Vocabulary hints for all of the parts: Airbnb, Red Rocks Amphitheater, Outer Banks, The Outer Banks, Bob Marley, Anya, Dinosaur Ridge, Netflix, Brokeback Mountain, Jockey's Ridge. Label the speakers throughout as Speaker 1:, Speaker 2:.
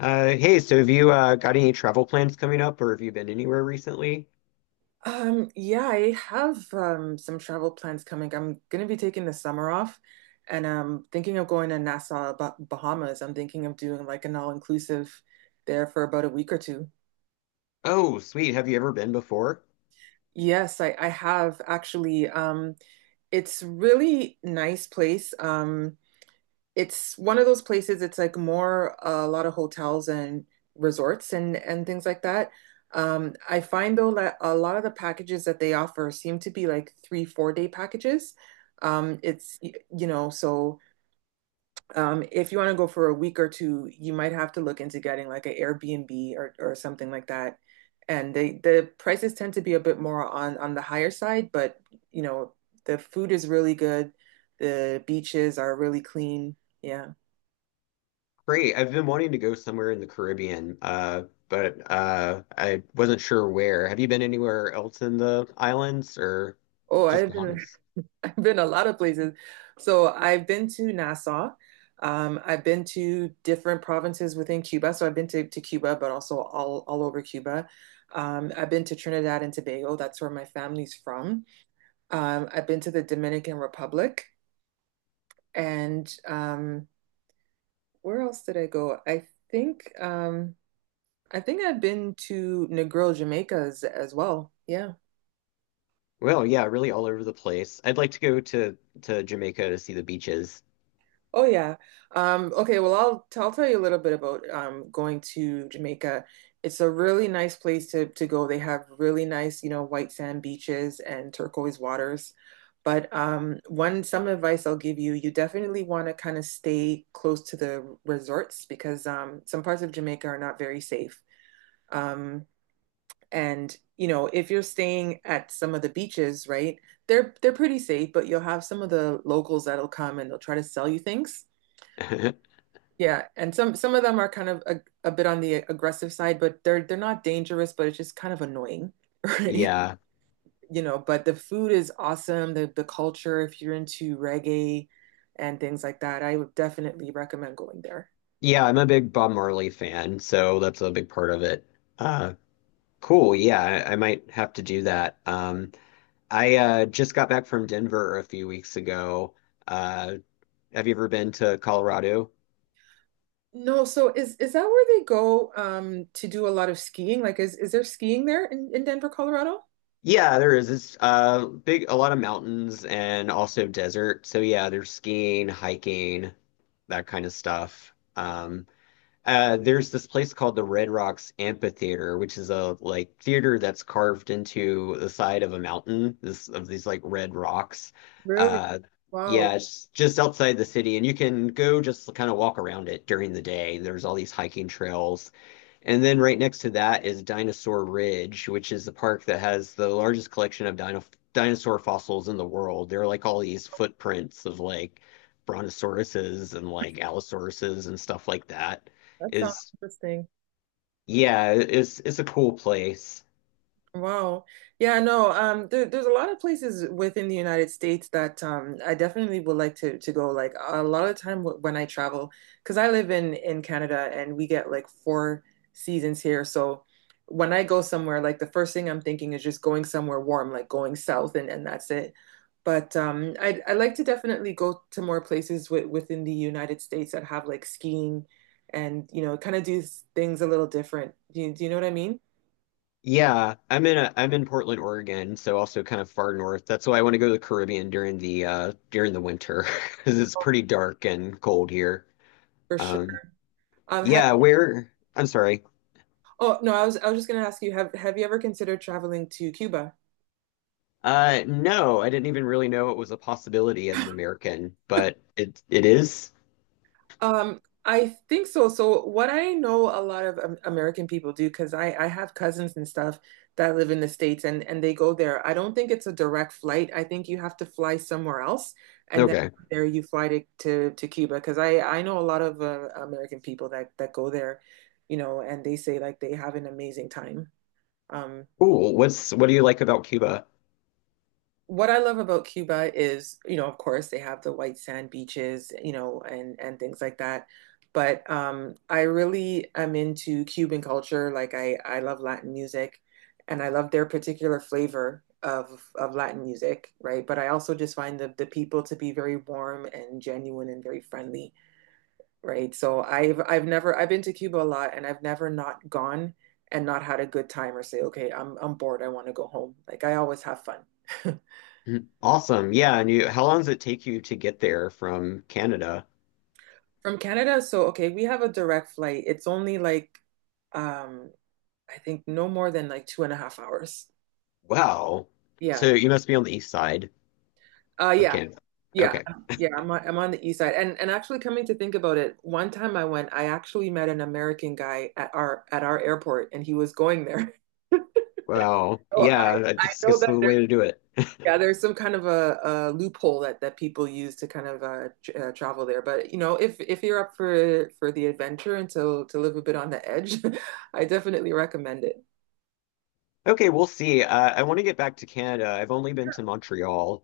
Speaker 1: Hey, so have you got any travel plans coming up, or have you been anywhere recently?
Speaker 2: Yeah, I have some travel plans coming. I'm gonna be taking the summer off, and I'm thinking of going to Nassau, Bahamas. I'm thinking of doing like an all-inclusive there for about a week or two.
Speaker 1: Oh, sweet. Have you ever been before?
Speaker 2: Yes, I have actually. It's really nice place. It's one of those places. It's like more a lot of hotels and resorts and things like that. I find, though, that a lot of the packages that they offer seem to be like three, 4 day packages. It's y- you know, so If you want to go for a week or two, you might have to look into getting like an Airbnb or something like that. And the prices tend to be a bit more on the higher side, but you know, the food is really good. The beaches are really clean. Yeah.
Speaker 1: Great. I've been wanting to go somewhere in the Caribbean, but I wasn't sure where. Have you been anywhere else in the islands, or
Speaker 2: Oh,
Speaker 1: just
Speaker 2: I've been
Speaker 1: Bahamas?
Speaker 2: I've been a lot of places. So I've been to Nassau. I've been to different provinces within Cuba. So I've been to Cuba, but also all over Cuba. I've been to Trinidad and Tobago. That's where my family's from. I've been to the Dominican Republic, and, where else did I go? Think um, I think I've been to Negril, Jamaica, as well. Yeah.
Speaker 1: Well, yeah, really all over the place. I'd like to go to Jamaica to see the beaches.
Speaker 2: Oh, yeah. Okay, well, I'll tell you a little bit about going to Jamaica. It's a really nice place to go. They have really nice, white sand beaches and turquoise waters. But one some advice I'll give you: you definitely want to kind of stay close to the resorts, because some parts of Jamaica are not very safe. Um, and if you're staying at some of the beaches, right, they're pretty safe, but you'll have some of the locals that'll come, and they'll try to sell you things. Yeah, and some of them are kind of a bit on the aggressive side, but they're not dangerous, but it's just kind of annoying, right?
Speaker 1: Yeah.
Speaker 2: But the food is awesome, the culture, if you're into reggae and things like that, I would definitely recommend going there.
Speaker 1: Yeah, I'm a big Bob Marley fan, so that's a big part of it. Uh, cool. Yeah, I might have to do that. I just got back from Denver a few weeks ago. Uh, have you ever been to Colorado?
Speaker 2: No, so is that where they go, to do a lot of skiing? Like, is there skiing there in Denver, Colorado?
Speaker 1: Yeah, there is. It's big, a lot of mountains and also desert. So yeah, there's skiing, hiking, that kind of stuff. There's this place called the Red Rocks Amphitheater, which is a like theater that's carved into the side of a mountain, this of these like red rocks.
Speaker 2: Really?
Speaker 1: Uh,
Speaker 2: Wow,
Speaker 1: yeah, it's just outside the city, and you can go just kind of walk around it during the day. There's all these hiking trails. And then right next to that is Dinosaur Ridge, which is the park that has the largest collection of dinosaur fossils in the world. There are like all these footprints of like brontosauruses and like allosauruses and stuff like that
Speaker 2: that sounds
Speaker 1: is
Speaker 2: interesting.
Speaker 1: Yeah, it's a cool place.
Speaker 2: Wow. Yeah, no, there's a lot of places within the United States that, I definitely would like to go. Like, a lot of the time, when I travel, because I live in Canada, and we get like four seasons here. So when I go somewhere, like, the first thing I'm thinking is just going somewhere warm, like going south, and that's it. But I like to definitely go to more places within the United States that have like skiing, and kind of do things a little different. Do you know what I mean?
Speaker 1: Yeah, I'm in Portland, Oregon, so also kind of far north. That's why I want to go to the Caribbean during the winter because it's pretty dark and cold here.
Speaker 2: For sure.
Speaker 1: Um
Speaker 2: Have
Speaker 1: yeah, where I'm sorry.
Speaker 2: Oh, no, I was just gonna ask you, have you ever considered traveling to Cuba?
Speaker 1: No, I didn't even really know it was a possibility as an American, but it is.
Speaker 2: I think so. So, what I know a lot of American people do, because I have cousins and stuff that live in the States, and they go there. I don't think it's a direct flight. I think you have to fly somewhere else, and then
Speaker 1: Okay.
Speaker 2: from there you fly to Cuba. Because I know a lot of American people that go there, and they say like they have an amazing time. Um,
Speaker 1: Cool. What do you like about Cuba?
Speaker 2: what I love about Cuba is, you know, of course they have the white sand beaches, you know, and things like that. But I really am into Cuban culture. Like, I love Latin music, and I love their particular flavor of Latin music, right? But I also just find the people to be very warm and genuine and very friendly, right? So I've never I've been to Cuba a lot, and I've never not gone and not had a good time, or say, okay, I'm bored, I want to go home. Like, I always have fun.
Speaker 1: Mm, awesome. Yeah, and you how long does it take you to get there from Canada?
Speaker 2: From Canada, so, okay, we have a direct flight. It's only like, um I think, no more than like 2.5 hours.
Speaker 1: Wow.
Speaker 2: Yeah.
Speaker 1: So you must be on the east side of
Speaker 2: Yeah.
Speaker 1: Canada.
Speaker 2: Yeah.
Speaker 1: Okay.
Speaker 2: Yeah, I'm on the east side. And, actually, coming to think about it, one time I went, I actually met an American guy at our airport, and he was going there.
Speaker 1: Well,
Speaker 2: Oh, I
Speaker 1: yeah,
Speaker 2: I
Speaker 1: that's
Speaker 2: know
Speaker 1: just
Speaker 2: that.
Speaker 1: the way to do it.
Speaker 2: Yeah, there's some kind of a loophole that people use to kind of tr travel there. But you know, if you're up for the adventure and to live a bit on the edge, I definitely recommend it.
Speaker 1: Okay, we'll see. I want to get back to Canada. I've only been to Montreal.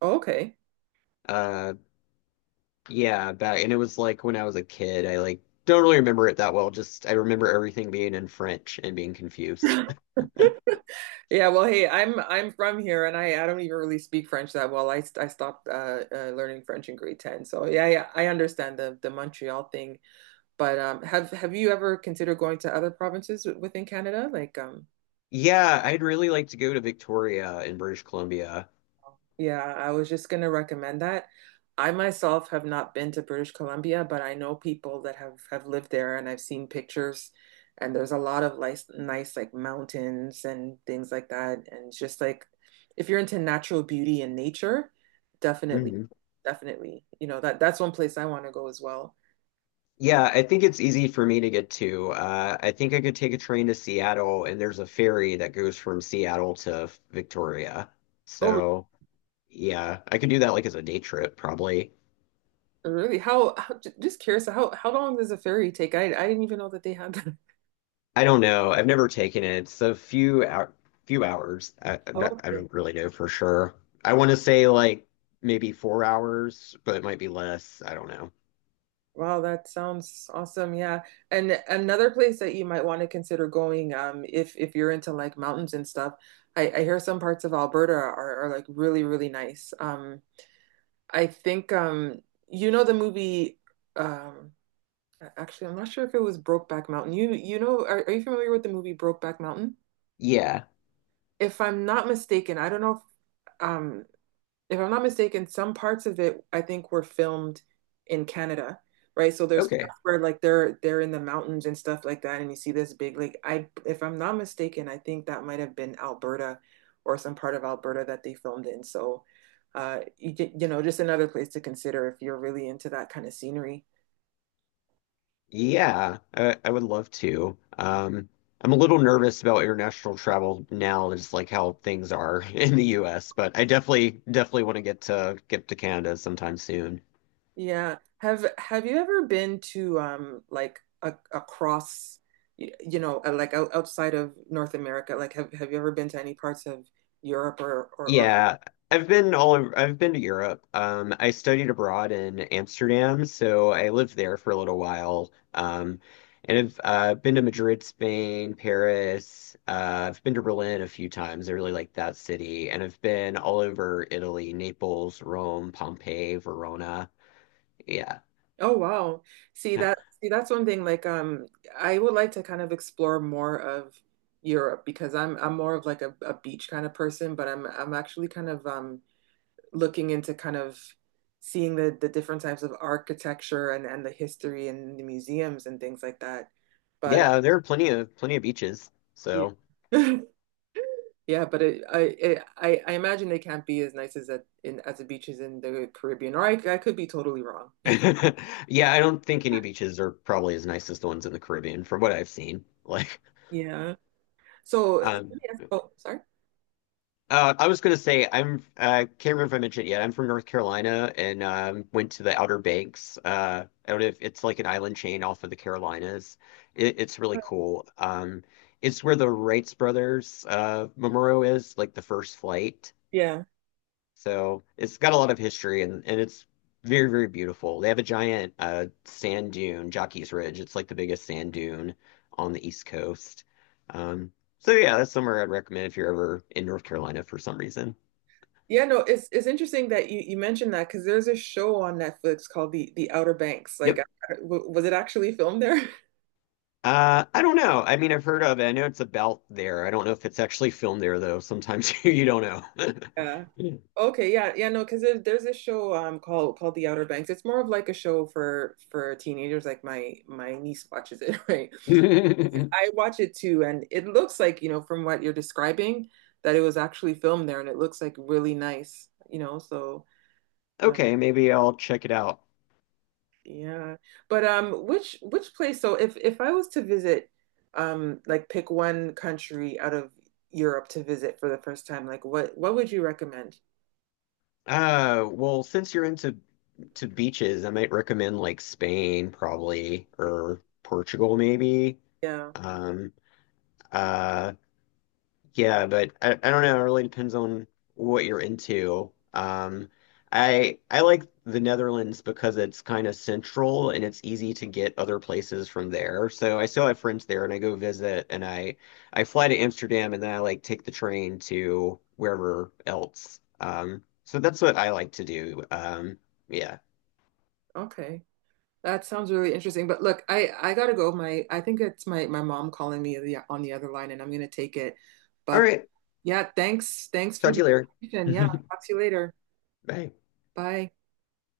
Speaker 2: Oh, okay.
Speaker 1: Uh, yeah, and it was like when I was a kid. I like don't really remember it that well. Just I remember everything being in French and being confused.
Speaker 2: Yeah, well, hey, I'm from here, and I don't even really speak French that well. I stopped learning French in grade 10, so, yeah, yeah, I understand the Montreal thing. But have you ever considered going to other provinces, within Canada, like?
Speaker 1: Yeah, I'd really like to go to Victoria in British Columbia.
Speaker 2: Yeah, I was just going to recommend that. I myself have not been to British Columbia, but I know people that have lived there, and I've seen pictures, and there's a lot of nice, nice, like, mountains and things like that. And it's just like, if you're into natural beauty and nature, definitely,
Speaker 1: Mhm.
Speaker 2: definitely. You know, that's one place I want to go as well.
Speaker 1: Yeah, I think it's easy for me to get to. I think I could take a train to Seattle, and there's a ferry that goes from Seattle to Victoria.
Speaker 2: Oh,
Speaker 1: So, yeah, I could do that like as a day trip, probably.
Speaker 2: really? How Just curious, how long does a ferry take? I didn't even know that they had that.
Speaker 1: I don't know. I've never taken it. It's a few out, few hours. I, I'm not, I
Speaker 2: Oh.
Speaker 1: don't really know for sure. I want to say like maybe 4 hours, but it might be less. I don't know.
Speaker 2: Wow, that sounds awesome. Yeah. And another place that you might want to consider going, if, you're into like mountains and stuff: I hear some parts of Alberta are like really, really nice. I think you know um Actually, I'm not sure if it was Brokeback Mountain. Are, you familiar with the movie Brokeback Mountain?
Speaker 1: Yeah.
Speaker 2: If I'm not mistaken, I don't know if, um if I'm not mistaken, some parts of it, I think, were filmed in Canada, right? So there's
Speaker 1: Okay.
Speaker 2: parts where, like, they're in the mountains and stuff like that, and you see this big, like, I if I'm not mistaken, I think that might have been Alberta or some part of Alberta that they filmed in. So, uh you, you know, just another place to consider if you're really into that kind of scenery.
Speaker 1: Yeah, I would love to. I'm a little nervous about international travel now, just like how things are in the US, but I definitely want to get to Canada sometime soon.
Speaker 2: Yeah. Have you ever been to, like, a across, like, outside of North America? Like, have you ever been to any parts of Europe or
Speaker 1: Yeah, I've been to Europe. I studied abroad in Amsterdam, so I lived there for a little while. And I've been to Madrid, Spain, Paris. I've been to Berlin a few times. I really like that city. And I've been all over Italy, Naples, Rome, Pompeii, Verona. Yeah.
Speaker 2: Oh, wow.
Speaker 1: Huh.
Speaker 2: See, that's one thing, like, I would like to kind of explore more of Europe, because I'm more of like a beach kind of person, but I'm actually kind of, looking into kind of seeing the different types of architecture, and the history, and the museums, and things like that. But...
Speaker 1: Yeah, there are plenty of beaches.
Speaker 2: Yeah.
Speaker 1: So
Speaker 2: Yeah, but I imagine they can't be as nice as at in as the beaches in the Caribbean, or I could be totally wrong.
Speaker 1: yeah, I don't think any beaches are probably as nice as the ones in the Caribbean from what I've seen. Like
Speaker 2: Yeah. So,
Speaker 1: um
Speaker 2: oh, sorry.
Speaker 1: I was gonna say I'm can't remember if I mentioned it yet. I'm from North Carolina and went to the Outer Banks. I don't know if it's like an island chain off of the Carolinas. It's really cool. It's where the Wrights brothers memorial is, like the first flight.
Speaker 2: Yeah.
Speaker 1: So it's got a lot of history and it's very beautiful. They have a giant sand dune, Jockey's Ridge. It's like the biggest sand dune on the East Coast. Um, so yeah, that's somewhere I'd recommend if you're ever in North Carolina for some reason.
Speaker 2: Yeah, no, it's interesting that you mentioned that, because there's a show on Netflix called The Outer Banks. Like,
Speaker 1: Yep.
Speaker 2: was it actually filmed there?
Speaker 1: I don't know. I mean, I've heard of it. I know it's about there. I don't know if it's actually filmed there, though. Sometimes you don't
Speaker 2: Yeah.
Speaker 1: know.
Speaker 2: Okay. Yeah. Yeah. No, because there's a show, called The Outer Banks. It's more of like a show for teenagers. Like, my niece watches it, right? I watch it too, and it looks like, from what you're describing, that it was actually filmed there, and it looks like really nice. So, uh,
Speaker 1: Okay, maybe I'll check it out.
Speaker 2: yeah. But which place? So, if I was to visit, like, pick one country out of Europe to visit for the first time, like, what would you recommend?
Speaker 1: Well, since you're into to beaches, I might recommend like Spain, probably, or Portugal, maybe.
Speaker 2: Yeah.
Speaker 1: Um, uh, Yeah, but I don't know. It really depends on what you're into. I like the Netherlands because it's kind of central and it's easy to get other places from there. So I still have friends there and I go visit and I fly to Amsterdam and then I like take the train to wherever else. So that's what I like to do. Yeah.
Speaker 2: Okay. That sounds really interesting. But look, I gotta go. My I think it's my mom calling me on the other line, and I'm gonna take it.
Speaker 1: All
Speaker 2: But
Speaker 1: right.
Speaker 2: yeah, thanks for
Speaker 1: Talk to
Speaker 2: the
Speaker 1: you later.
Speaker 2: information. Yeah, talk to you later.
Speaker 1: Bye.
Speaker 2: Bye.